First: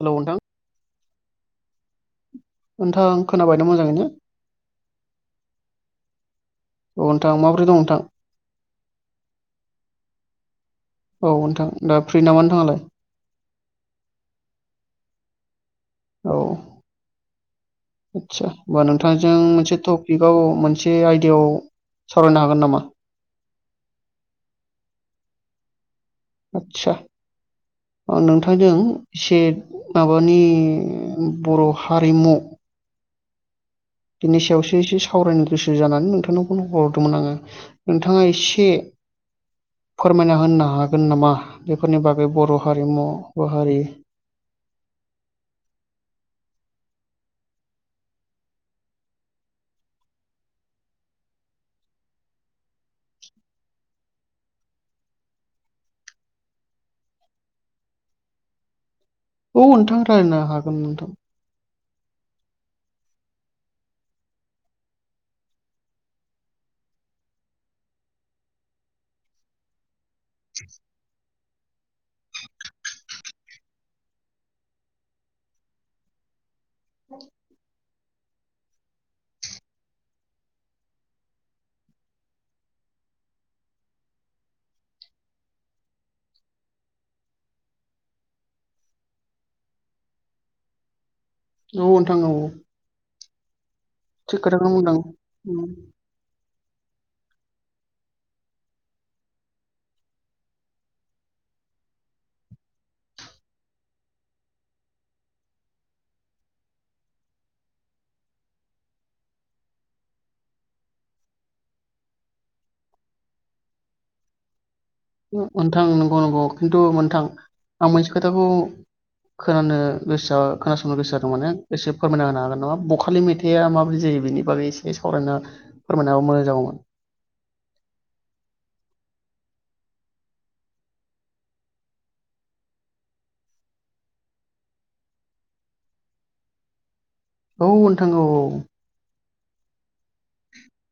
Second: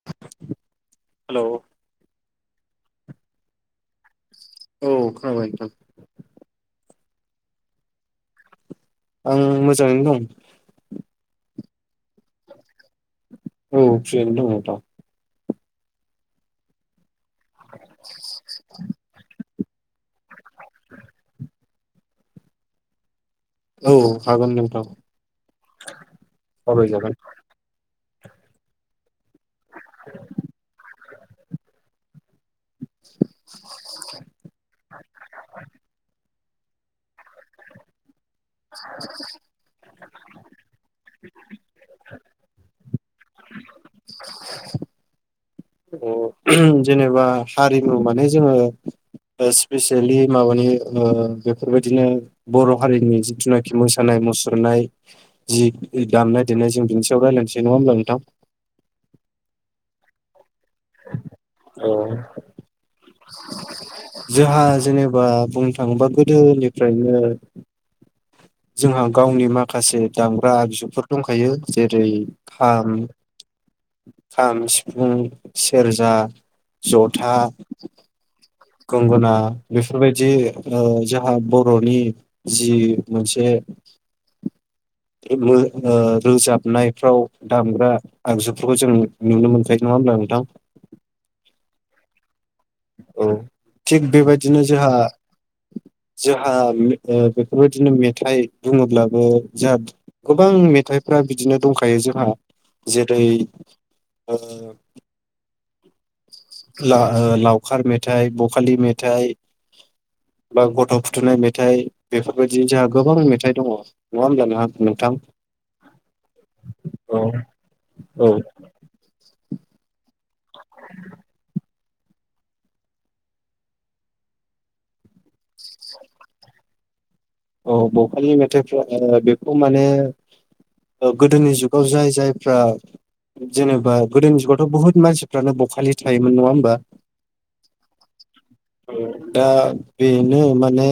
हेल' नोंथां हेल' [inaudible] नोंथां खोनाबाय ना मोजाङैनो? औ खोनाबाय नोंथां अ' नोंथां माब्रै दं नोंथां? आं मोजाङैनो दं । औ नोंथां दा फ्रि नामा नोंथाङालाय? औ फ्रियानो दं नोंथां औ आतसा होनबा नोंथांजों मोन टपिकआव मोनसे आयदायाव सावरायनो हागोन नामा? औ, हागोन नोंथां। सावराय जागोन अ नोंथांजों एसे माबानि बर' हारिमु बिनि सायावसो एसे सावरायनो गोसो जानानै नोंथांनाव फन हरदोंमोन आङो नोंथाङा एसे फोरमायना होनो हागोन नामा बेफोरनि बागै बर' हारिमु बर' हारि [inaudible] अ जेनेबा हारिमु माने जोङो स्पेसियेलि माबानि ओ बेफोरबायदिनो बर' हारिनि जिथुनाखि मोसानाय-मुसुरनाय जि दामनाय-देनाय जों बिनि सायाव रायजलायनोसै। नङा होमब्ला नोंथां? औ नोंथां रायलायनो हा गोन नोंथां। ओ जोहा जेनेबा बुंनो थाङोबा गोदोनिफ्रायनो जोंहा गावनि माखासे दामग्रा आगजुफोर दं खायो ।जेरै-खाम, सिफुं, सेरजा, जथा, गंगोना बेफोरबायदि ओ जाहा बर'नि जि मोनसे ओ रोजाबनायफ्राव दामग्रा आगजुफोरखौ जों नुनो मोनखायो ।नङा होमब्ला नोंथां? औ नोंथां औ औ थिग बेबायदिनो खोथाखौनो बुंदों उम, जोहा-जोहा मे ओ बेफोर बायदिनो मेथाइ बुङोब्लाबो जोंहा गोबां मेथाइफ्रा बिदिनो दंखायो जोंहा जेरै ओ लावखार मेथाइ, बखालि मेथाइ बा गथ' फुथुनाय मेथाइ बेफोरबायदि जोंहा गोबां मेथाइ दङ। नङा होमब्ला नों मोनथां नंगौ नंगौ खिन्थु मोनथां औ आं मोनसे औ खोथाखौ खोनानो गोसोआ खोनासंनो गोसो जादों माने एसे फोरमायना होनो हागोन नामा? ब'खालि मेथाइआ माबायदि जायो बेनि बागै एसे सावरायना फोरमायना होबा मोजां जागौमोन। औ ब'खालि मेथाइफ्रा ओ बेखौ माने ओ गोदोनि जुगाव जाय जायफ्रा जेनेबा गोदोनि जुगावथ' बुहुत मानसिफ्रानो ब'खालि थायोमोन। नङा होनबा? औ नोंथां औ औ दा बेनो माने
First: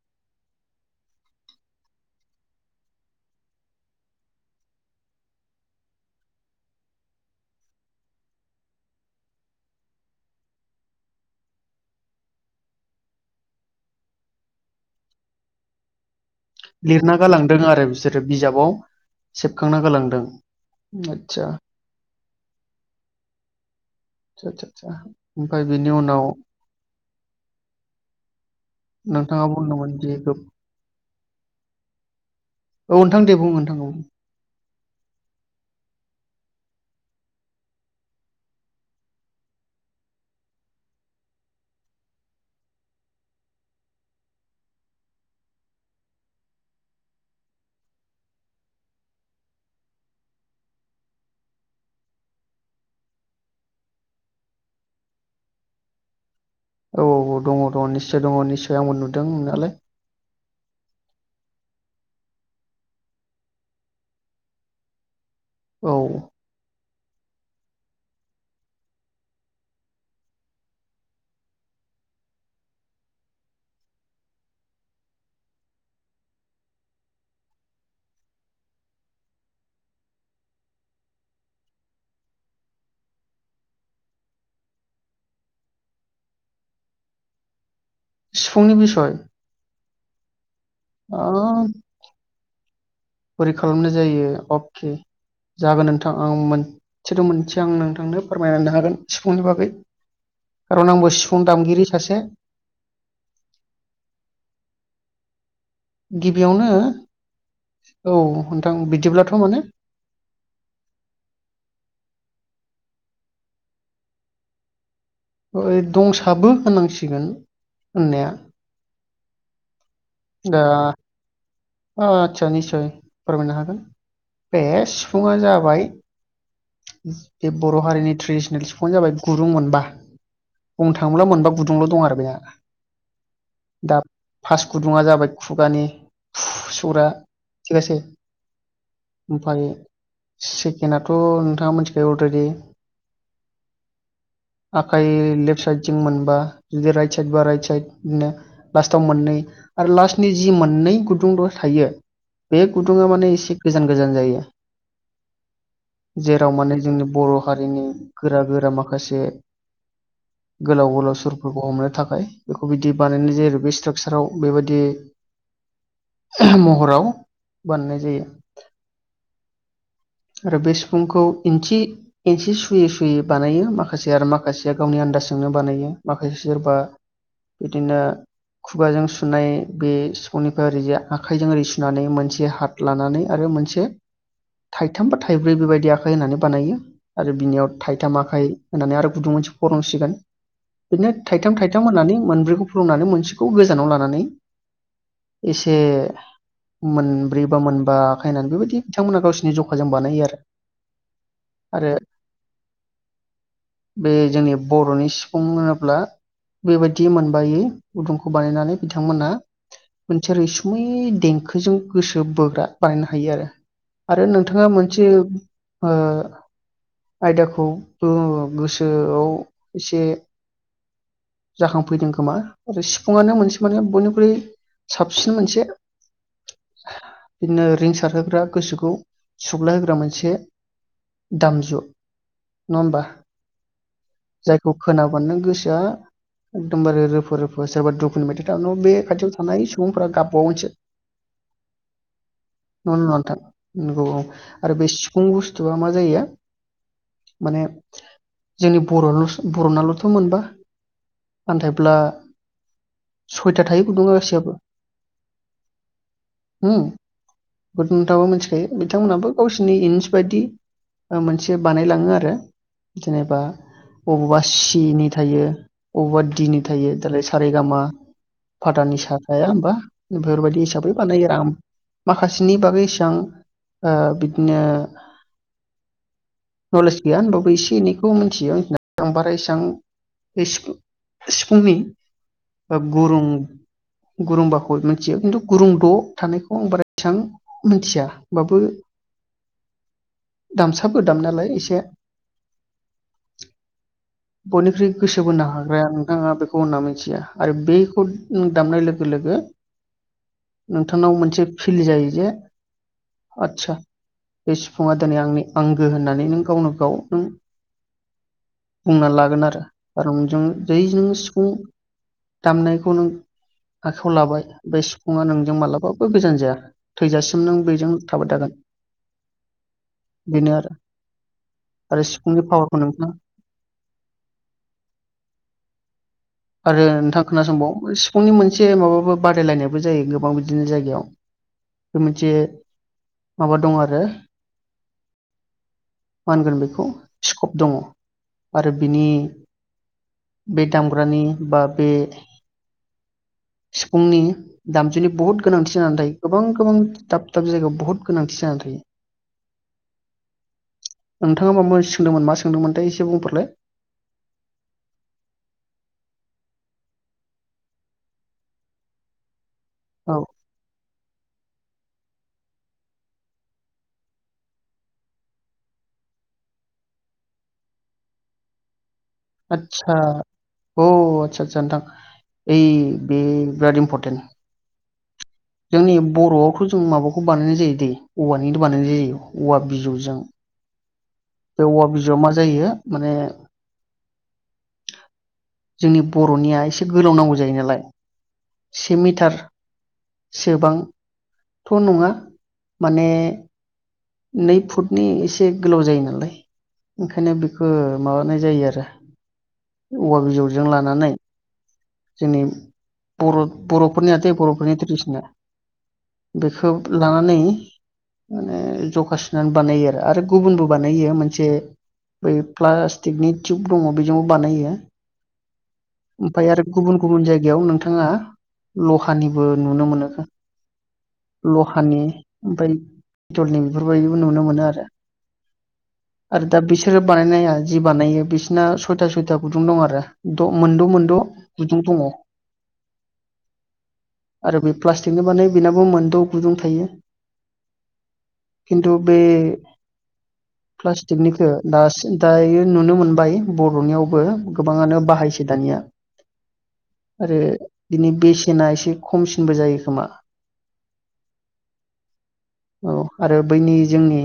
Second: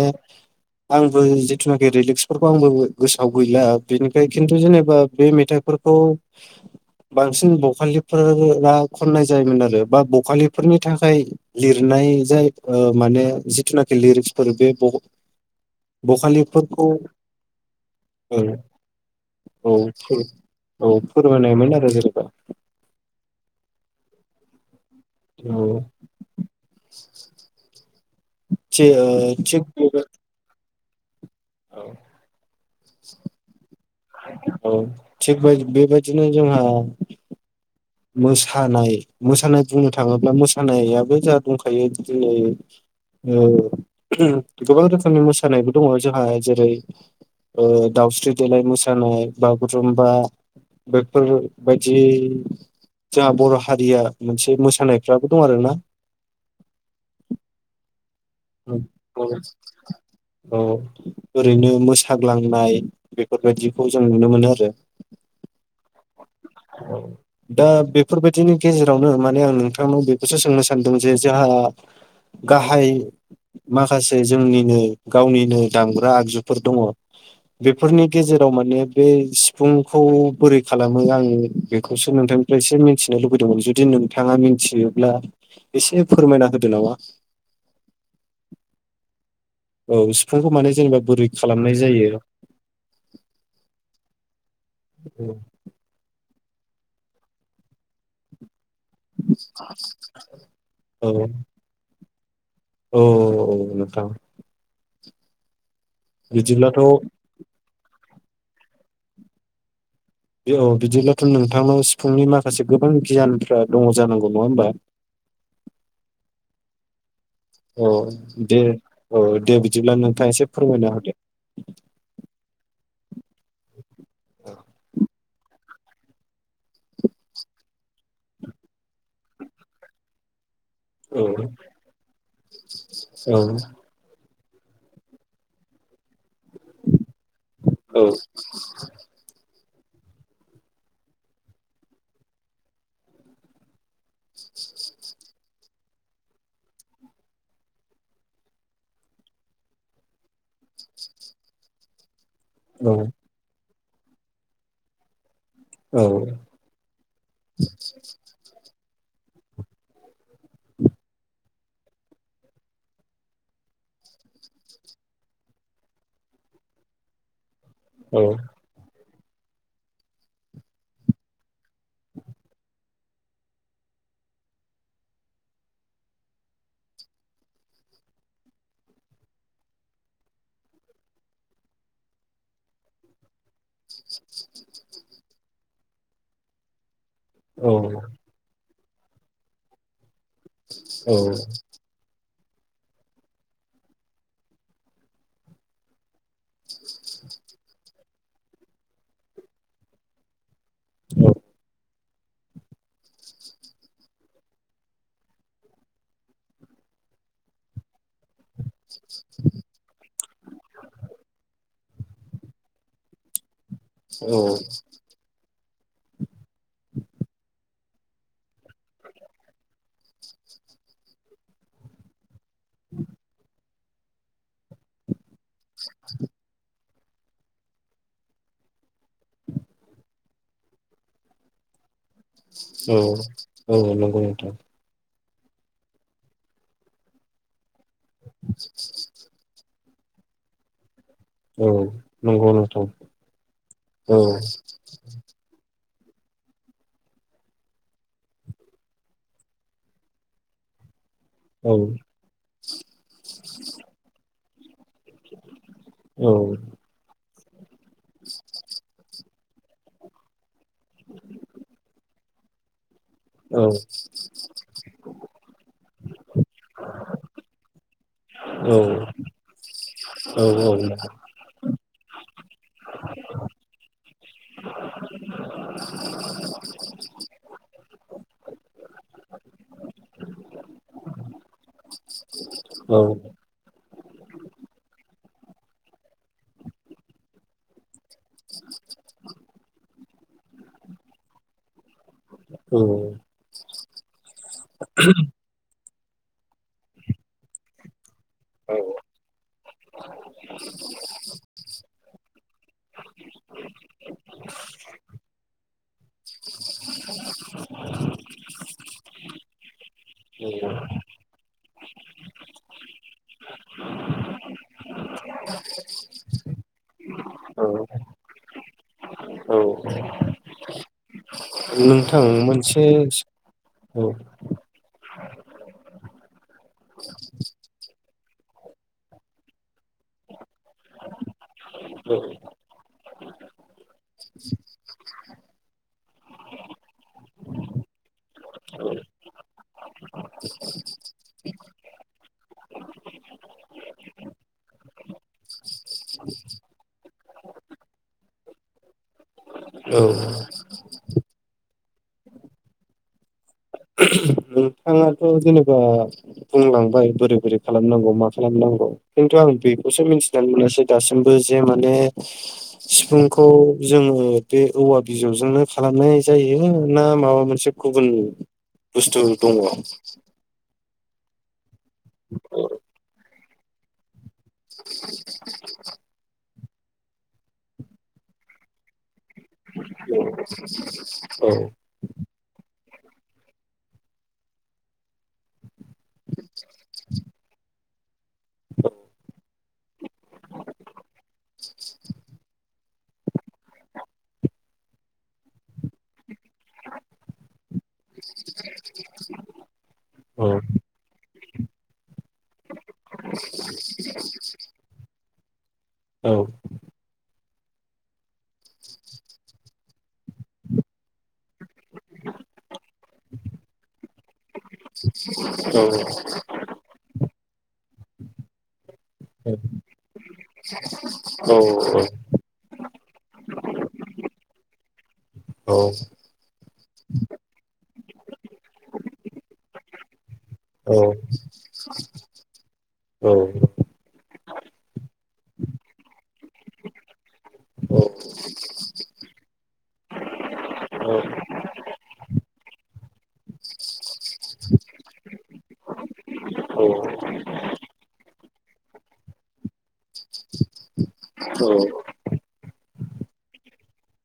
आं बो जिथुनाखि लिरिक्सफोरखौ आंबो गोसोआव गैया बेनिखाय खिन्थु जेनेबा बे मेथाइफोरखौ बांसिन बखालिफोरा खननाय जायोमोन आरो बा बखालिफोरनि थाखाय लिरनाय जाय माने ओ जिथुनाखि लिरिक्सफोर बे बखालि लिरना गालांदों आरो बिसोरो बिजाबाव औ सेबखांना गालांदों। औ आदसा फोरमायनायमोन आरो जेनेबा आतसा आतसा ओमफ्राय औ बेनि उनाव थि ओ नोंथाङा बुंदोंमोन ज औ औ नोंथां दे बुं नोंथां बुं औ थिख बेबायदिनो जोंहा मोसानाय मोसानाय बुंनो थाङोब्ला मोसानायाबो जा दंखायो दिनै ओ गोबां रोखोमनि मोसानायबो दङ जोंहा जेरै दाउस्रि देलाय मोसानाय बागुरुमबा बेफोरबायदियै जोंहा बर' हारिया मोनसे मोसानायफ्राबो दं आरोना औ औ दङ दङ गोसो दङ निसय आंबो नुदों नोंनालाय औ ओरैनो मोसाग्लांनाय बेफोरबायदिखौ जों नुनो मोनो आरो औ दा बेफोरबायदिनि गेजेरावनो माने आं नोंथांनाव बेखौसो सोंनो सानदों जे जोंहा गाहाय माखासे जोंनिनो गावनिनो दामग्रा आगजुफोर दङ बेफोरनि गेजेराव माने बे सिफुंखौ बोरै खालामो आङो बेखौसो नोंथांनिफ्राय एसे मिथिनो लुबैदोंमोन जुदि नोंथाङा मिथियोब्ला एसे फोरमायना होदो नामा सिफुंनि बिसय औ सिफुंखौ माने जेनेबा बोरै ओ खालामनाय जायो औ बोरै खालामनाय जायो अफ अके जागोन नोंथां आं मोन सोदोब‌ मोनसे आं नोंथांनो फोरमायलांनो हागोन सिफुंनि बागै खारन औ आंबो सिफुं दामगिरि सासे औ नोंथां गिबियावनो बिदिब्लाथ' औ नोंथां बिदिब्लाथ' मोनो बे औ बिदिब्लाथ' नोंथांनाव सिफुंनि माखासे गोबां गियानफ्रा दङ जानांगौ नङा होमबा औ दंसाबो होनांसिगोन औ दे औ दे बिदिब्ला नोंथाङा एसे फोरमायना हरदो आचसा निस्सय फोरमायनो हागोन बे सिफुंआ जाबाय बे बर' हारिनि ट्रेडिसनेल सफुंआनो जाबाय गुदुं मोनबा बुंनो औ थाङोब्ला मोनबा गुदुंल' दं आरो बेना औ दा फार्स गुदुङा जाबाय खुगानि फु सौरा थिगासेै ओमफाय सेखेनाथ ' नोथाङा मोनथिखागौ अलरेडि आखाइ लेप्त साइथजों मोनबा राइथ साइथबा राइथ साइथ आरो लास्थाव मोननै आरो लास्थनि जि मोननै गुदुंद' थायो बे औ गुदुंङा माने इसे गोजान गोजान जायो। औ जेराव माने जोंनि बर' हारिनि गोरा गोरा माखा माखासे गोलाव गोलाव सुरफोरखौ हमनो थाखाय बेखौ बिदि बानायनाय जायो आरो बे स्ट्राकसाराव बेबायदि महराव बानायनाय जायो। आरो बे सिफुंखौ इनथि इंसि सुयै सुयै सुैयै बानायो माखासे आरो माखासेया गावनि आन्दाजजोंनो बानायो माखासे सोरबा बिदिनो खुगाजों सुनाय बे सिफुंनिफ्राय ओरैजाय आखाइजों ओरै सुनानै मोनसे हाथ लानानै आरो मोनसे थाइथाम बा थाइब्रै बेबायदि दि आखाय होननानै बानायो। आरो बिनियाव थाइथाम आखाइ होननानै आरो गुदुं मोनसे फलंसिगोन बिदिनो औ थाइथाम थाइथाम होननानै मोनब्रै बोफ्लंनानै मोनसेखौ गोजानाव लानानै से मोनब्रै बा मोनबा खायनानै बेबायदि बिथांमोना गावसिरनि जखाजों बानायो आरो। औ बे जोंनि बरनि सिफुं होनोब्ला बेबायदि मोनबायै गुदुंखौ बानायनानै बिथांमोना रैसुमै देंखोजों गोसो बोग्रा बानायनो हायो आरो। आरो औ नोंथांङा मोनसे ओ आयदाखौ गोसोआव एसे जाखांफैदों खोमा? आरो सिफुंआनो मोनसे माने बनिख्रुइ साबसिन मोनसे [inaudible] बिदिनो रिंसारहोग्रा गोसोखौ सुग्लाय होग्रा मोनसे दामजु नङा औ होमबा औ नंगौ नोंथां। नों गोसोआ एखदम बारे रोफो रोफो जोबोद दु होनबायथाय बे खाथियाव फ्राय सुबुंफोरा गाबबावगोनसो औ नंगौ नोंथां नोंगौ ना नङा नोंथां नोंगौ औ आरो बे सिफुं बुस्थु आ मा जायो माने जोंनि बर बरनालथ मोनबा औ आन्थायब्ला सयथा थायो गुदुंङा औ [inaudible] ओ बेखौ नोंथांमोनाबो मिथिखायो बिथांमोनाबो गावसिरनि इन्स बायदि मोनसे बानायलाङो आरो जेनेबा औ अबावबा सि नि थायो अबावबा दि नि थायो दालाय सारे गाामा फा दानि सा बेफोरबायदि हिसाबै बानाय माखासेनि बागै इसां बिदिनो नलेज गैया ओमबाबो एसे एनैखौ मिथियोनानै आं बारायसां सिफुंनि गुरुं गुरुंबाखौ मिथियो खिन्थु गुरुंद' थानायखौ आं बारा बेसेबां मोनथिया बाबो दामसाबो दाम नायालाय एसे बयनिख्रुइ गोसो बोनो हाग्राया ओ आ बेखौ होनना मिथिया आरो बेखौ दामनाय लोगो लोगो नोंथांनाव मोनसे फिल जायो जे आदसा बे सिफुङा दिनै आंनि आंगो होननानै नों गावनो गाव नों बुंना लागोन आरो खारंजों औ जैजों सिफुं दामनायखौ नों आखायाव लाबाय बे सिफुङा नोंजों मालाबाबो गोजान जाया थैजासिम नों औ बेजों थाबाय थागोन औ बेनो आरो आरो नोंथां सिफुंनि पावारखौ मोनसे नोंथाङा सि औ आरो नोंथां खोनासंबाव सिफुंनि मोनसे माबाबो बादायलायनायबो जायो गोबां बिदिनो जायगायाव बे मोनसे माबा दङ आरो मा होनगोन बेखौ स्कप दङ आरो बिनि बे दाम फरानि बा बे सिफुंनि दामजुनि बुहुत गोनांथि जानानै दायो गोबां गोबां दाब दाब जायगायाव बहुत गोनांथि जानानै थायो औ नोंथाङा माबा सोंदोंमोन मा सोंदोंमोनथाय एसे बुंफोरलाय नोंथाङाथ' जेनेबा बुंलांबाय बोरै बोरै खालामनांगौ मा खालामनांगौ खिन्थु आं बेखौसो औ मिथिनानै मोनासै दासिम जे माने सिफुंखौ जोङो बे औवा बिजौजोंनो खालामनाय जायो ना माबा मोनसे गुबुन बुस्थु दङ औ आतसा अ आतसा जानथां बे बिराद इमर्पटेन्ट [unintelligible] खौ जों माबाखौ बानायनाय जायो दै औवानिनो बानायनाय जायो औवा बिजौजों [unintelligible] बे औवा बिजौआ मा जायो माने जोंनि बर'निया एसे गोलाव नांगौ जायो नालाय। से मिटार सोबां थ' नङा माने नै फुटनि एसे गोलाव जायो नालाय ओंखायनो बेखौ माबानाय जायो आरो औवा औ बिजौजों लानानै जोंनि बर' बर'फोरनियाथाये बर'फोरनि ट्रेडिसना। औ बेखौ लानानै [inaudible] बानायो आरो गुबुनबो बानायो मोनसे बै प्लास्टिकनि टिउब दङ बेजोंबो बानायो। [unintelligible] ओमफ्राय आरो गुबुन औ। गुबुन जायगायाव नोंथाङा लहानिबो नुनो मोनोखा [inaudible] लहानि ओमफाय [inaudible] बेफोरबायदिबो नुनो मोनो आरो आरो दाब बि बिसोरो बानायनाया जि बानायो बिसिना सयथा सयथा गुदुं दं आरो द मोनद' मोनद' औ औ गुदुं दङ। औ। आरो बे प्लास्टिकनि बानाय बेनाबो मोनद' गुदुं थायो। खिन्थु बे [inaudible] प्लास्टिकनिखौ दासिन दायो नुनो मोनबाय बर'नियाव बो गोबाङानो बाहायसै दानिया आरो दिनै जेना एसे खमसिनबो जायो खोमा। औ। औ। आरो बैनि जोंनि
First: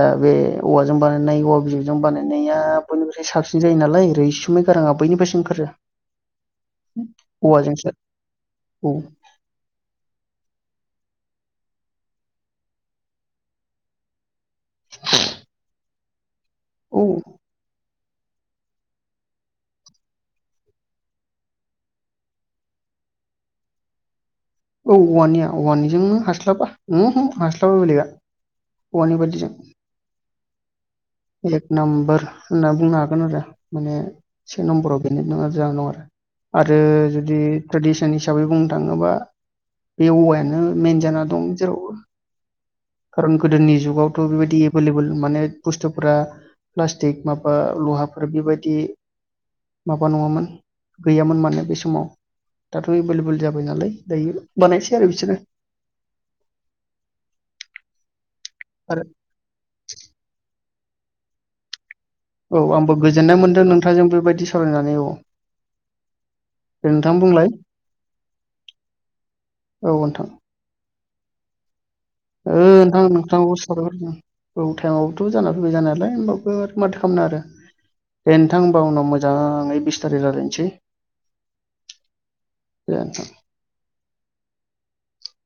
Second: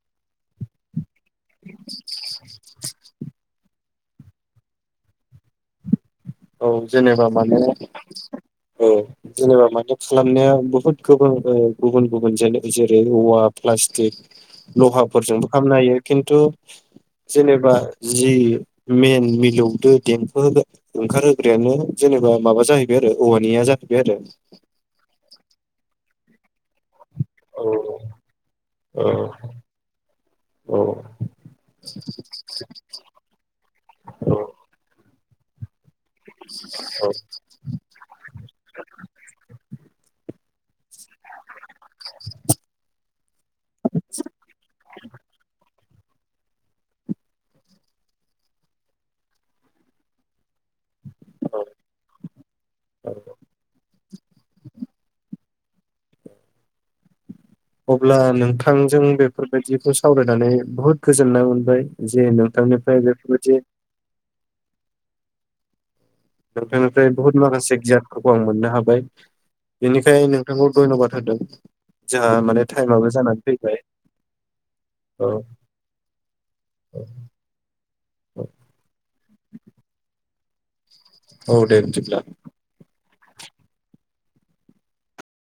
ओ बे औवाजों बानाय नाय औवा बिजौजों बानायनाया बयनिफ्राय साबसिन जायो नालाय रैसुमै गाराङा बैनिफ्रायसो ओंखारो। औ जेनेबा माने औवाजोंसो औ जेनेबा माने खालामनाया बहुद गोबां ओ गुबुन गुबुन जानो जेरै औवा प्लास्टिक लहाफोरजोंबो खालामनो हायो। खिन्थु औ जेनेबा जि मेन मिलौदो देंफो ओंखार होग्रायानो जेनेबा माबा जाहैबाय आरो औवानिया जाहैबाय आरो। हासला बा उमहो हास्लाब बेलेखआ औ औवानि बदिजों। औ। एक नाम्बार होनना बुंनो हागोन आरो माने औ से नाम्बराव बे [unintelligible] आरो जुदि ट्रेडिसन हिसाबै बुंनो थाङोबा बे औवायानो मेन जाना दं जेरावबो खारन गोदोनि जुगावथ' बेबायदि एभेलेबल माने बुस्थु। पुरा प्लास्टिक माबा लहाफोर बेबायदि माबा नङामोन। गैयामोन मानोे बै समाव दाथ' एभेलेबल जाबाय नालाय। दायो बानायायसै आरो बिसनो। अब्ला नों। थांजों बेफोरबायदिखौ सावरायनानै। बुहुद गोजोननाय मोनबाय। जे औ आंबो नोंथांनिफ्राय गोजोननाय बेफोरबायदि मोनदों नोंथांजों बेबायदि सावरायनानै औ। दे नोंथांनिफ्राय नोंथां बुहुत बुंलाय माखासे गियानखौबो आं मोननो हाबाय औ नोंथां बेनिखाय नोंथांखौ धन्यबाद। होदों। जोंहा ओ माने नोंथां टाइमाबो जानानै नोंथांऔबो फैबाय साबायखर होनो औ औ टाइमाबोथ' जाना फैबाय जानायालाय होमबावबो आरो माथो खालामनो आरो दे नोंथां होमबा उनाव मोजाङै बिस्थारि रायलायनि। सि। औ दे बिदिब्ला। [inaudible]